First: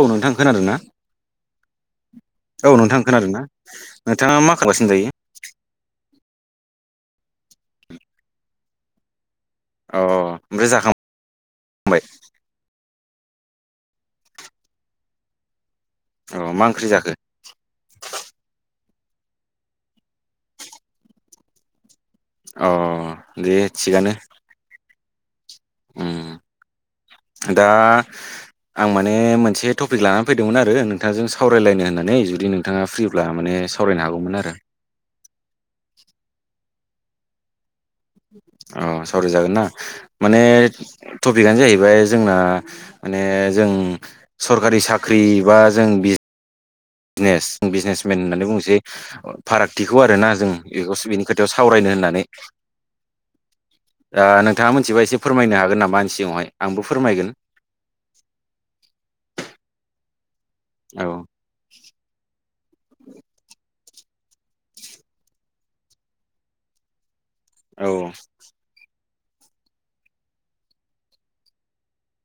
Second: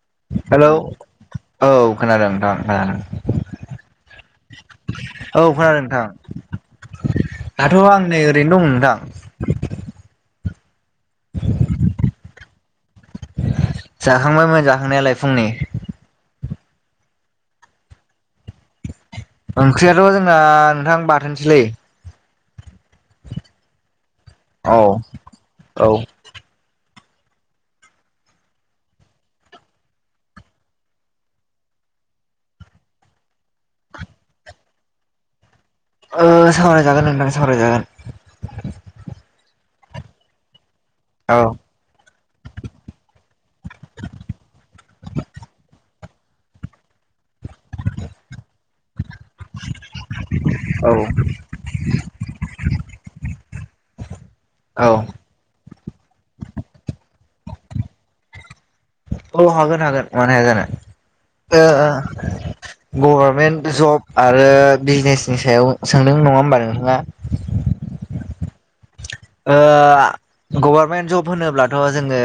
औ नोंथां हेलौ खोनादोंना औ खोनादों नोंथां औ खोनादों नोंथां खोनादोंना नोंथाङा मा खालामगासिनो दायो औ खोनादों नोंथां दाथ' आं नै ओरैनो दं नोंथां अ अ ओमफ्राय जाखां जाखांबायमोन जाखांनायालाय फुंनि अ मा ओंख्रि जाखो ओंख्रियाथ' जोंना नोंथां बाथोनसैलै अ दे थिगानो औ औ उम दा आं माने मोनसे टपिक लानानै फैदोंमोन आरो नोंथांजों सावरायलायनो होननानै जुदि नोंथाङा फ्रि ब्ला माने सावरायनो हागौमोन आरो ओ सावरायजागोन नोंथां सावरायजागोन अ सावरायजागोनना माने टपिकआनो औ जाहैबाय जोंना माने जों सरकारि साख्रि बा जों बिज नेस बिजनेस मेन होननानै बुंसै फारागथिखौ आरोना जों औ बेखौ बेनि खोथायावसो सावरायनो होननानै दा नोंथाङा औ मिथिबाय एसे फोरमायनो हागोन नामा आंनि सिङावहाय आंबो फोरमायगोन औ हागोन हागोन मानो हाया जानो औ ओ ओ गभर्नमेन्ट जब आरो बिजनेसनि सायाव सोंदों नङा होमबा नोंथाङा औ ओ गभारनमेन्ट जब होनोब्लाथ' जोङो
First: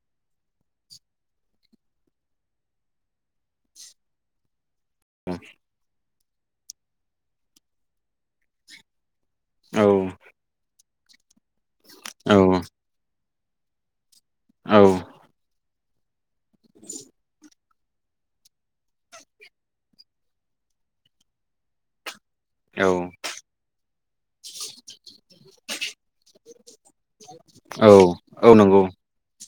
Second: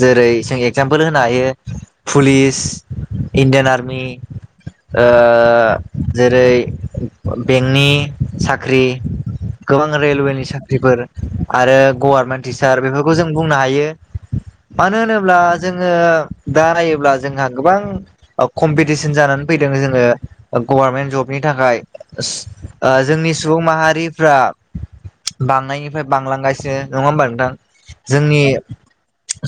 जेरै जों एगजामपोल होनो हायो पुलिस इंडियान आर्मी आ जेरै बेंकनि साख्रि औ गोबां रेलवेनि साख्रिफोर आरो गभारनमेन्ट औ टिचार बेफोरखौ जों बुंनो हायो मानो होनोब्ला जोङो दा नायोब्ला जोंहा गोबां कम्पिटिसन जानानै फैदों जोङो गभारनमेन्ट जबनि थाखाय औ आ जोंनि सुबुं माहारिफ्रा बांनायनिफ्राय बांलांगासिनो नङा होमबा नोंथां औ जोंनि औ नंगौ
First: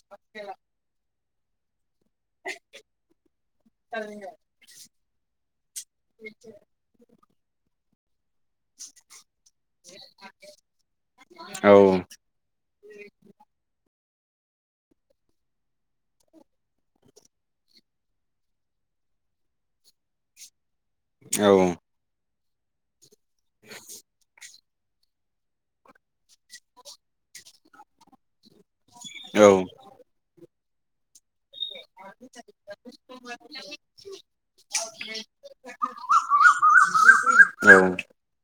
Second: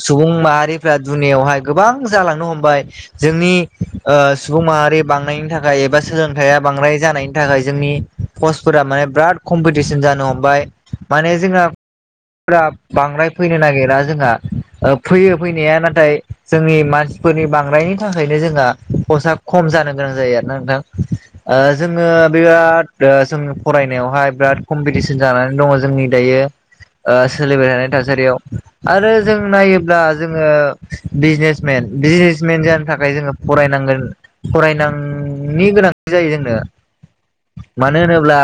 सुबुं माहारिफ्रा दुनियावहाय गोबां जालांनो हमबाय जोंनि ओ सुबुं माहारि बांनायनि थाखाय एबा सोलोंथाइया बांद्राय जानायनि थाखाय जोंनि पस्टफोरा माने बिराद कम्पिटिसन जानो हमबाय माने औ फोरा बांद्राय फैनो नागिरा जोंहा फैयो फैनाया नाथाय जोंनि मानसिफोरनि बांद्रायनायनि थाखायनो जोंहा फसा खम जानो गोनां जायो आरोना नोंथां औ ओ जोङो बिराद जों फरायनायावहाय बिराद कम्पिटिसन जानानै दङ जोंनि दायो सोलिबाय थानाय थासारियाव आरो जों औ नायोब्ला जोङो बिजनेस मेन बिजनेसमेन जानो थाखाय जोङो फरायनांगोन फरायनांनायनि गोनांथि जायो जोंनो औ मानो होनोब्ला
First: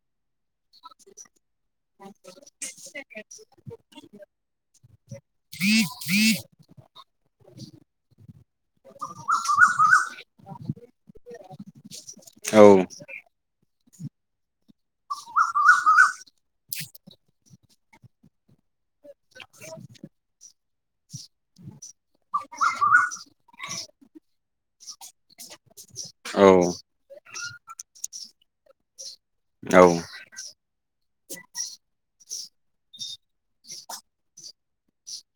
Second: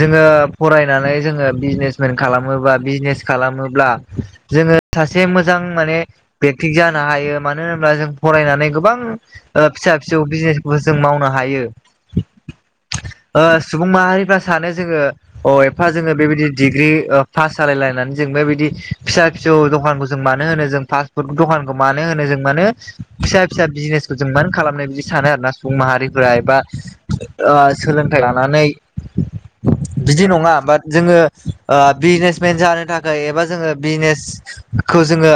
जोङो फरायनानै जोङो बिजनेस खालामोबा बिजनेस खालामोब्ला जोङो सासे मोजां माने बे थिग जानो हायो मानो होनब्ला जों फरायनानै गोबां ओ फिसा फिसौ बिजनेसबो जों मावनो हायो। औ। ओ सुबुं माहारिफ्रा सानो जोङो अ' एप्पा जोङो बेबायदि डिग्रि ओ पास जालायलायनानै जों बेबायदि फिसा फिसौ दखानखौ जों मानो होनो जों फास्ट फुड दखानखौ मानो होनो जों मानो फिसा फिसा बिजनेसखौ जों मानो खालामनाय बिदि सानो आरोना सुबुं माहारिफोरा एबा औ ओ सोलोंथाइ लानानै बिदि नङा बाट जोङो ओ बिजनेसमेन जानो थाखाय एबा जोङो बिजनेसखौ जोङो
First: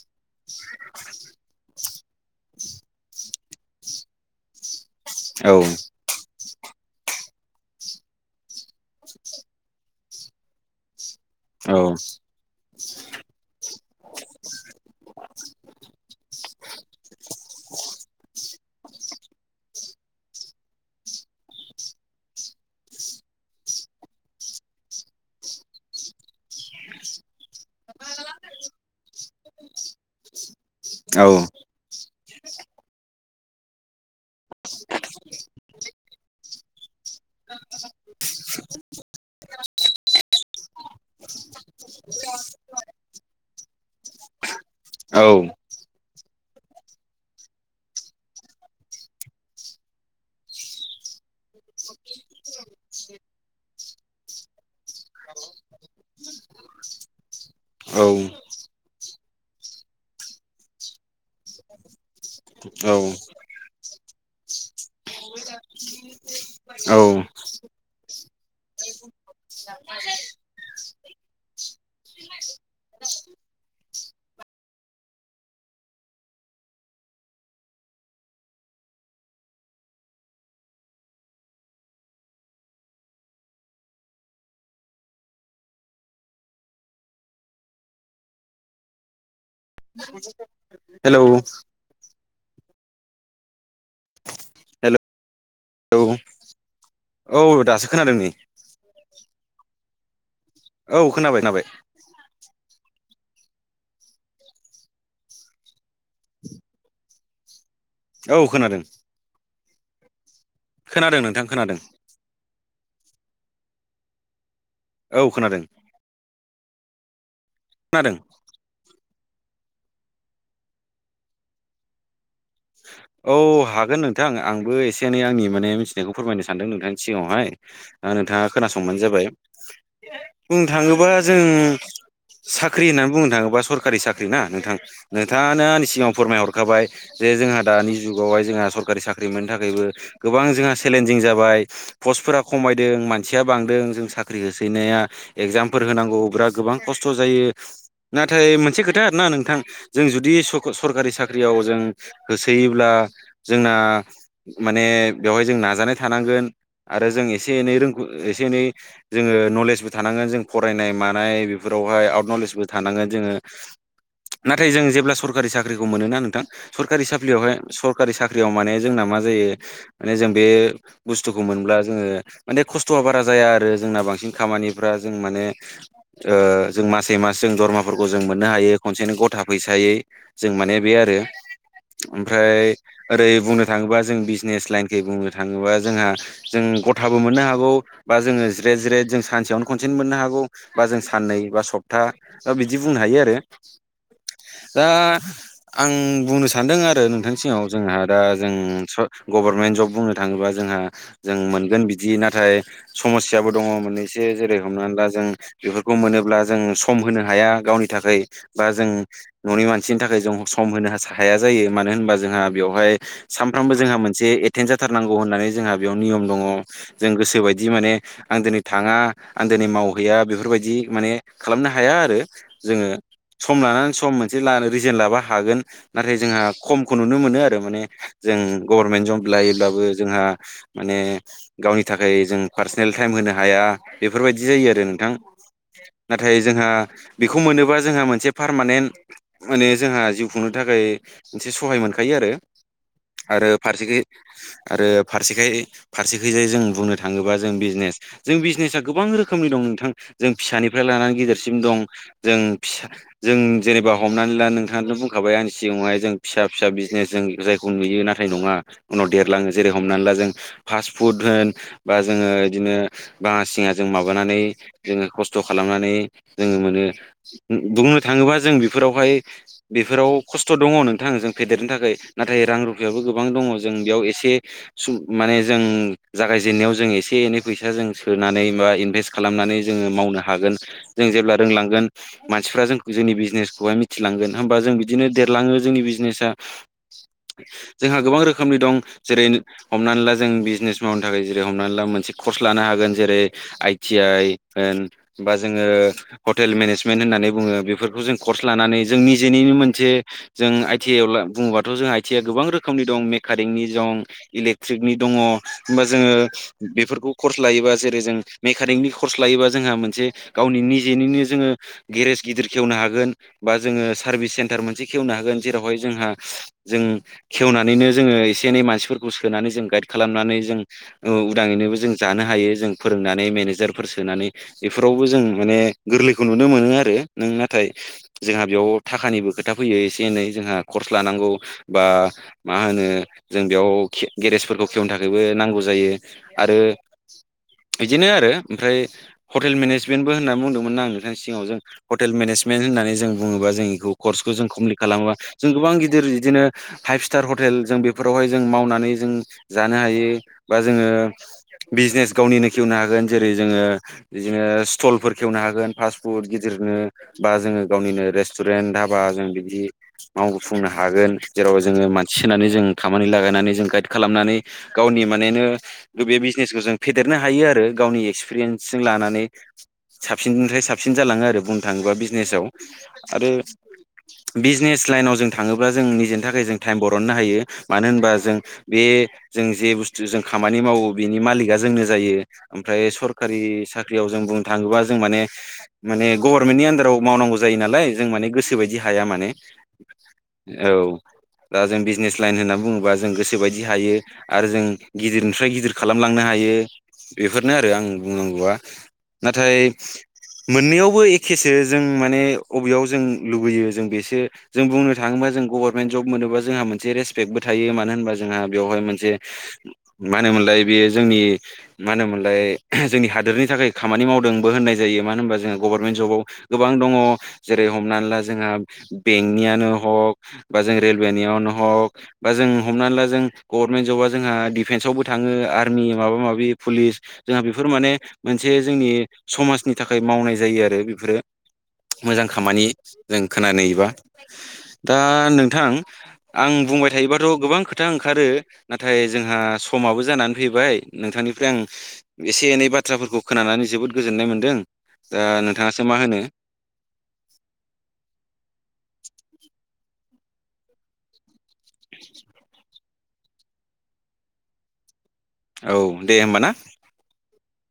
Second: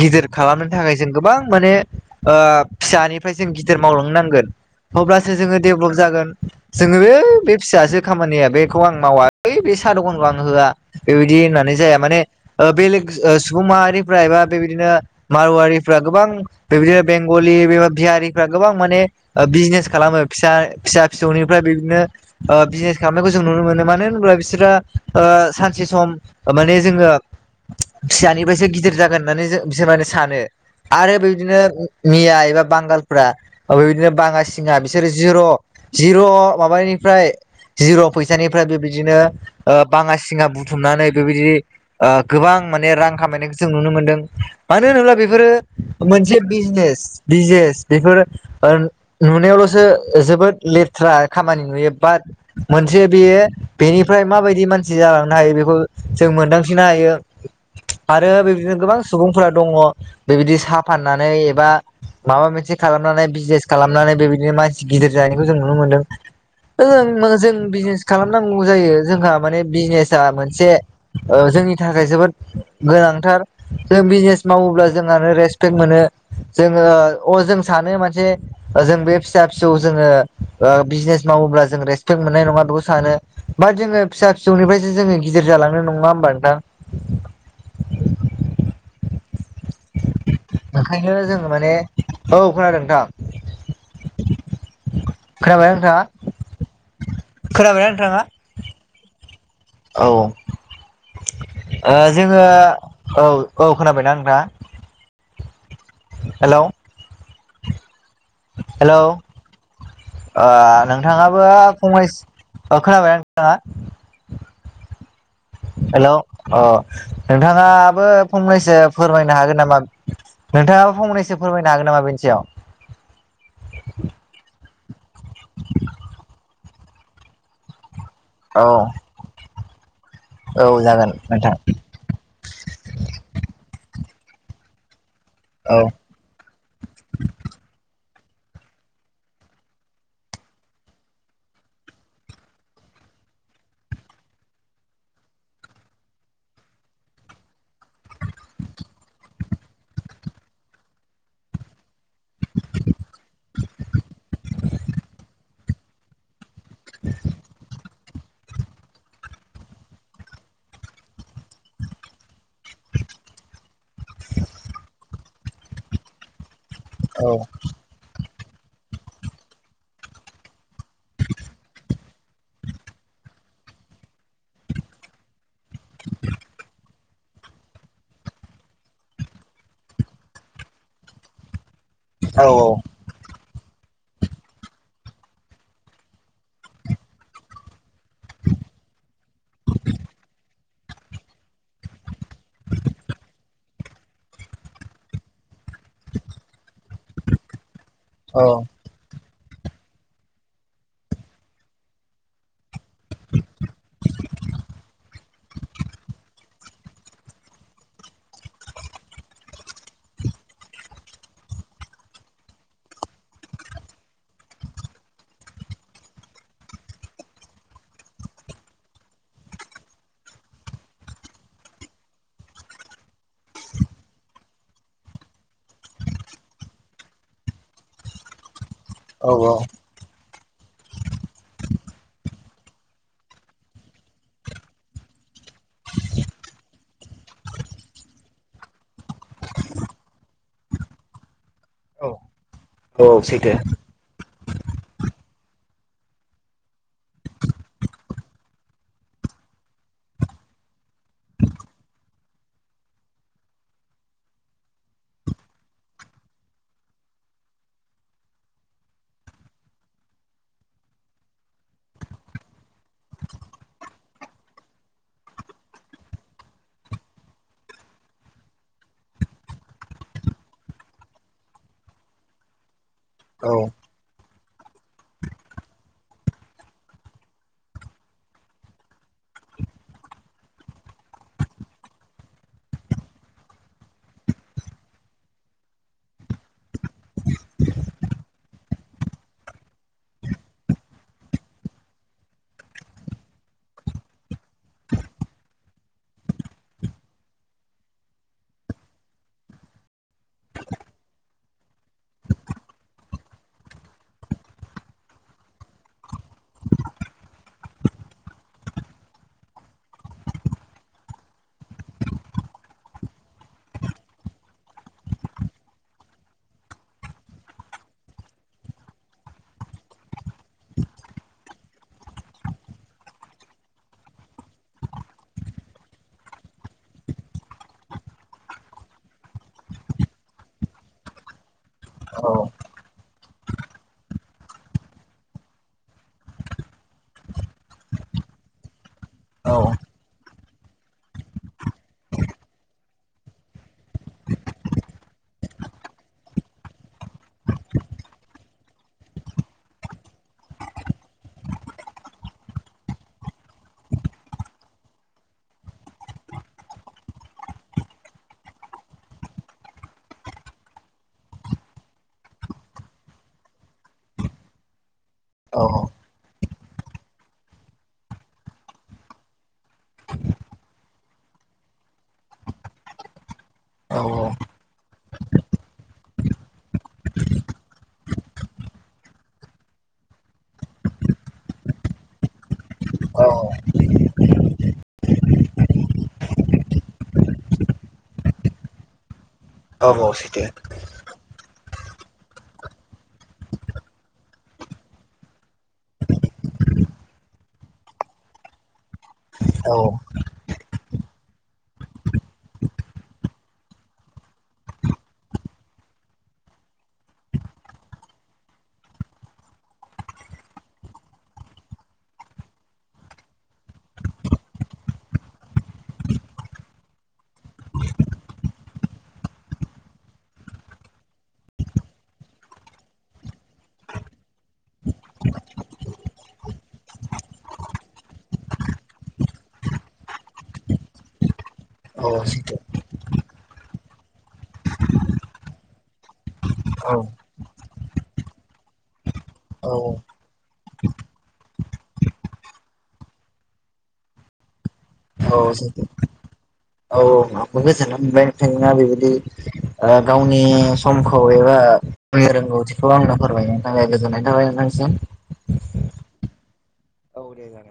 गिदिर खालामनो थाखाय जों गोबां माने ओ फिसानिफ्राय जों गिदिर मावलांनांगोन अब्लासो जोङो डेभलप जागोन। जोङो ऐ बे फिसासो खामानिया बेखौ आं मावा ओइ बे साहा दखानखौ आं होआ। बेबायदि होननानै जाया औ माने ओ बेलेग ओ सुबुं माहारिफ्रा एबा बेबायदिनो मारुवारिफ्रा गोबां बेबादिनो बेंगलि बिहारिफ्रा गोबां माने ओ बिजनेस खालामो फिसा फिसा फिसौनिफ्राय बिदिनो ओ बिजनेस खालामनायखौ जों नुनो मोनो मानो होनब्ला बिसोरा ओ सानसे सम माने जोङो फिसानिफ्रायसो गिदिर जागोन होननानै जों बिसोर माने सानो आरो औ बेबायदिनो मिया एबा बांगालफोरा बेबायदिनो बाङासिङा बिसोरो जिर' जिर' माबानिफ्राय जिर' फैसानिफ्राय बेबायदिनो ओ बाङासिङा बुथुमनानै बेबायदि ओ गोबां माने रां खामायनायखो- जों नुनो मोनदों मानो होनोब्ला बेफोरो मोनसे बिजने बिजनेस बेफोरो ओ नुनायावल'सो जोबोद लेथ्रा खामानि नुयो बाट मोनसे बेयो बेनिफ्राय माबायदि मान सि जालांनो हायो बेखौ जों मोनदांथिनो हायो आरो बेबायदिनो गोबां सुबुंफोरा दङ बेबायदि साहा फाननानै एबा माबा मोनसे खालामनानै बिजनेस खालामनानै बेबायदिनो मानसि गिदिर जानायखौ जों नुनो मोनदों ओं जों बिजनेस खालामनांगौ जायो जोंहा माने बिजनेसा मोनसे ओ जोंनि थाखाय जोबोद गोनांथार। जों बिजनेस मावोब्ला जोंहानो रेसपेक्ट मोनो जोङो अ'जों सानो मोनसे जों बे फिसा फिसौ जोङो ओ बिजनेस मावोब्ला जों रेसपेक्ट मोननाय नङा बेखौ सानो। बा जोङो फिसा फिसौनिफ्रायसो जोङो गिदिर जालांनो नङा होमबा नोंथां? ओंखायनो जोङो हेलौ माने औ खोनादों नोंथां। हेलौ खोनाबायना नोंथाङा खोनाबायना औ दासो खोनादों नै नोंथाङा? औ। औ खोनाबाय खोनाबाय। ओ जोङो औ औ खोनाबायना नोंथाङा? हेल' औ खोनादों। हेल' ओ खोनादों नोंथां नोंथाङाबो खोनादों फंनैस ओ खोनाबाय ना नोंथाङा? औ खोनादों। हेलौ अ' नोंथाङाबो खोनादों फंनैसो फोरमायनो हागोन नामा नोंथाङाबो फंनैसो फोरमायनो हागोन नामा बेनि सायाव? औ हागोन नोंथां आंबो एसे एनै आंनि माने मिथिनायखौ फोरमायनो सानदों नोंथांनि सिगाङावहाय दा नोंथाङा औ खोनासंबानो जाबाय बुंनो औ थाङोबा जागोन जों नोंथां साख्रि होननानै बुंनो थाङोबा सरखारि साख्रि ना नोंथां नोंथाङानो औ आंनि सिगाङां फोरमायहरखाबाय जे जोंहा दानि जुगावहाय जोंहा सरकारि साख्रि मोननो थाखायबो गोबां जोंहा चेलेन्जिं जाबाय पस्टफोरा खमायदों मानसिया बांदों जों साख्रि होसैनाया एगजामफोर होनांगौ गोबां खस्थ' जायो। नाथाय मोनसे खोथा आरोना नोंथां जों जुदि सरकारि साख्रियाव जों होसोयोब्ला जोंना माने बेवहाय जों नाजानाय थानांगोन। आरो जों एसे एनै रोंगौ एसे एनै जोंङो नलेजबो थानांगोन जों फरायनाय मानाय बेफोरावहाय आउट नलेजबो थानांगोन जोंङो। [inaudible] नाथाय जों जेब्ला सरकारि साख्रिखौ मोनोना नोंथां सरकारि औ साख्रियावहाय सरखारि साख्रियाव माने जोंना मा जायो माने जों बे बुस्थुखौ मोनब्ला जोंङो माने खस्थ'आ बारा जाया आरो जोंना बांसिन खामानिफ्रा जों माने ओ जों मास मास जों दरमाफोरखौ जों मोननो हायो खनसेनो गथा फैसायै जों माने बे आरो। औ ओमफ्राय ओरै बुंनो थाङोबा जों बिजनेस लाइनखै बुंनो थाङोबा जोंहा जों गथाबो मोननो हागौ बा जोंङो जिराय जिराय जों सानसेयावनो खनसेनो मोननो हागौ बा जों साननै बा सफ था बिदि बुंनो हायो आरो दा आं बुंनो सान आरो नोंथांनि सिगाङाव जोंहादा औ जों गभारमेन्ट जब बुंनो थाङोबा जोंहा जों मोनगोन बिदि नाथाय समस्याबो दङ मोननैसो जेरै हमनानै ला जों बेफोरखौ मोनोब्ला जों सम होनो हाया गावनि थाखायबा जों न'नि मानसिनि थाखाय जों सम होनो हाया जायो मानो होनबा जोंहा बेवहाय सानफ्रामबो जोंहा मोनसे एटेन्ड जाथारनांगौ जोंहा बेयाव नियम दङ गोसो बायदि माने आं दिनै थाङा आं दिनै मावहैया बेफोरबायदि माने खालामनो हाया आरो। जोंङो सम लानानै सम मोनसे लानो रिजेन लाबा हागोन। नाथाय जोंहा खमखौ नुनो मोनो आरो माने जों गभर्नमेन्ट जब औ औ लायोब्लाबो जोंहा माने गावनि थाखाय जों पार्सनेल टाइम होनो हाया बेफोरबायदि जायो आरो नोंथां। नाथाय जोंहा बेखौ मोनोबा जोंहा मोनसे पारमानेन्ट माने जोंहा जिउ खुंनो थाखाय मोनसे सहाय मोनखायो औ आरो सैथो फारसेखि आरो फारसेखाय फारसेखैजाय जों बुंनो थाङोबा जों बिजिनेस जों बिजनेसा गोबां रोखोमनि दं नोंथां जों फिसानिफ्राय लानानै गिदेरसिम दं जों फिसा जों जेनेबा हमनानै ला नोंथाङा बुं खाबाय आंनि सिगाङावहाय जों फिसा फिसा बिजिनेस जों जायखौ नुयो नाथाय नङा उनाव देरलाङो जेरै हमनानै ला जों फास्ट फुद होन बा जोंङो बिदिनो बाङा सिङा जों माबानानै जोंङो खस्थ' खालामनानै जोंङो मोनो बुंनो थाङोबा जों बेफोरावहाय बेफोराव खस्थ' दङ नोंथां जों फेदेरनो थाखाय नाथाय रां रुफायाबो गोबां दङ औ जों बेयाव एसे माने जों जागायजेननायाव जों एसे एनै फैसा जों सोनानै बा इनभेस्ट खालामनानै जोंङो मावनो हागोन जों जेब्ला रोंलांगोन मानसिफ्रा जों जोंनि बिजिनेसखौहाय मिथिलांगोन होमबा जों बिदिनो देरलाङो जोंनि बिजिनेसा। जोंहा गोबां रोखोमनि दं जेरै हमनानै ला जों बिजनेस मावनो थाखाय जेरै हमनानै ला मोनसे कर्स लानो हागोन जेरै आइटि आइ होन बा जोङो हटेल मेनेजमेन्ट होननानै बुङो बेफोरखौ जों कर्स लानानै जों निजिनिनो मोनसे जों आइ टि आइ आव ला बुङोबाथ' जोंहा आइटि आइ होनबा रोखोमनि दं मेकारिंनि दं इलेक्ट्रिकनि दङ होमबा जोङो बेफोरखौ कर्स लायोबा जेरै जों मेकानिकनि कर्स लायोबा जोंहा मोनसे गावनि निजेनिनो जोङो गेरेज गिदिर खेवनो हागोन बा जोङो सारबिस सेन्टार मोनसे खेवनो हागोन जेरावहाय जोंहा जों खेवनानैनो जोङो एसे एनै मानसिफोरखौ सोनानै जों गाइद खालामनानै जों उदाङैनोबो जों जानो हायो जों फोरोंनानै मेनेजारफोर सोनानै। बेफोरावबो जों माने गोरलैखौ नुनो मोनो आरो नों नाथाय जोंहा बेयाव थाखानिबो खोथा फैयो एसे एनै जोंहा कर्स लानांगौ बा औ मा होनो जों बेयाव खिद ग्रेजफोरखौ खेवनो थाखायबो नांगौ जायो आरो बिदिनो आरो आमफ्राय हटेल औ मेनेजमेन्टबो होननानै बुंदोंमोन ना आङो नोंथांनि सिगाङाव जों हटेल मेनेजमेन्ट होननानै जों बुङोबा जों एखौ कर्सखौ जों कमप्लिट खालामोबा जों गोबां गिदिर बिदिनो फाइभ स्टार हटेल जों बेफोरावहाय जों मावनानै जों जानो हायो बा जोङो बिजिनेस गावनिनो खेवनो हागोन जेरै जोङो बिदिनो स्टलफोर खेवनो हागोन फास्ट फुड गिदिरनो बा जोङो गावनिनो रेस्टुरेन दाबा जों बिदि मावफुंनो हागोन जेराव जोङो मानसि सोनानै जों खामानि लागायनानै जों गाइड खालामनानै गावनि मानेनो‌ बे बिजिनेसखौ जों फेदेरनो हायो आरो गावनि एक्सपिरियेन्सजों लानानै। साबसिननिफ्राय साबसिन जालाङो आरो बुंनो थाङोब्ला बिजिनेसाव आरो औ बिजिनेस लाइनाव जों थाङोब्ला जों निजेनि थाखाय जों टाइम बरननो हायो मानो होनबा जों बे जों जे बुस्थु जों खामानि मावो बेनि मालिका जोंनो जायो ओमफ्राय औ सरकारि साख्रियाव जों बुंनो थाङोबा जों माने माने गभारमेन्टनि आन्दाराव मावनांगौ जायो नालाय जों माने गोसोबादि हाया माने औ सैथो औ। दा जों बिजिनेस लाइन होनना बुङोबा जों गोसोबायदि हायो। आरो जों गिदिरनिफ्राय गिदिर खालामलांनो हायो बेफोरनो आरो आंनि बुंनांगौआ। नाथाय औ मोननैयावबो एखेसो जों माने अबेयाव जों लुबैयो जों बेसो जों बुंनो थाङोबा जों गभारमेनट जब मोनोबा जोंहा मोनसे रेसपेक्टबो थायो मानो होनबा जोंहा बेवहाय मोनसे मा होनोमोनलाय बेयो जोंनि मा होनोमोनलाय जोंनि हादोरनि थाखाय खामानि मावदोंबो होननाय जायो मानो होनबा जोङो गभारमेन्ट जबाव गोबां दङ जेरै हमनानै ला जोंहा बेंकनियानो हक बा जों रेलवेनियावनो हक बा जों हमनानै ला जों गभारमेन्ट ज'बा जोंहा डिफेन्सआवबो थाङो आर्मि माबा माबि फुलिस जोंहा बिफोर माने मोनसे जोंनि समाजनि थाखाय मावनाय जायो आरो बिफोरो औ मोजां सैथो खामानि जों खोनानोयोबा दा नोंथां आं बुंबाय औ थायोबाथ' गोबां खोथ था ओंखारो नाथाय जोंहा औ समाबो जानानै फैबाय नोंथांनिफ्राय आं एसे एनै बाथ्राफोरखौ खोनानानै जोबोद गोजोननाय मोन्दों दा औ सैथो नोंथाङासो मा होनो औ ओ आंबो गोजोननाय मोनबाय नोंथाङा बेबायदि ओ गावनि समखौ एबा गावनि रोंगौथिखौ आंनो फोरमायनायनि थाखाय गोजोननाय थाबाय नोंथांसिम। औ दे ओमबा ना औ दे जागोन।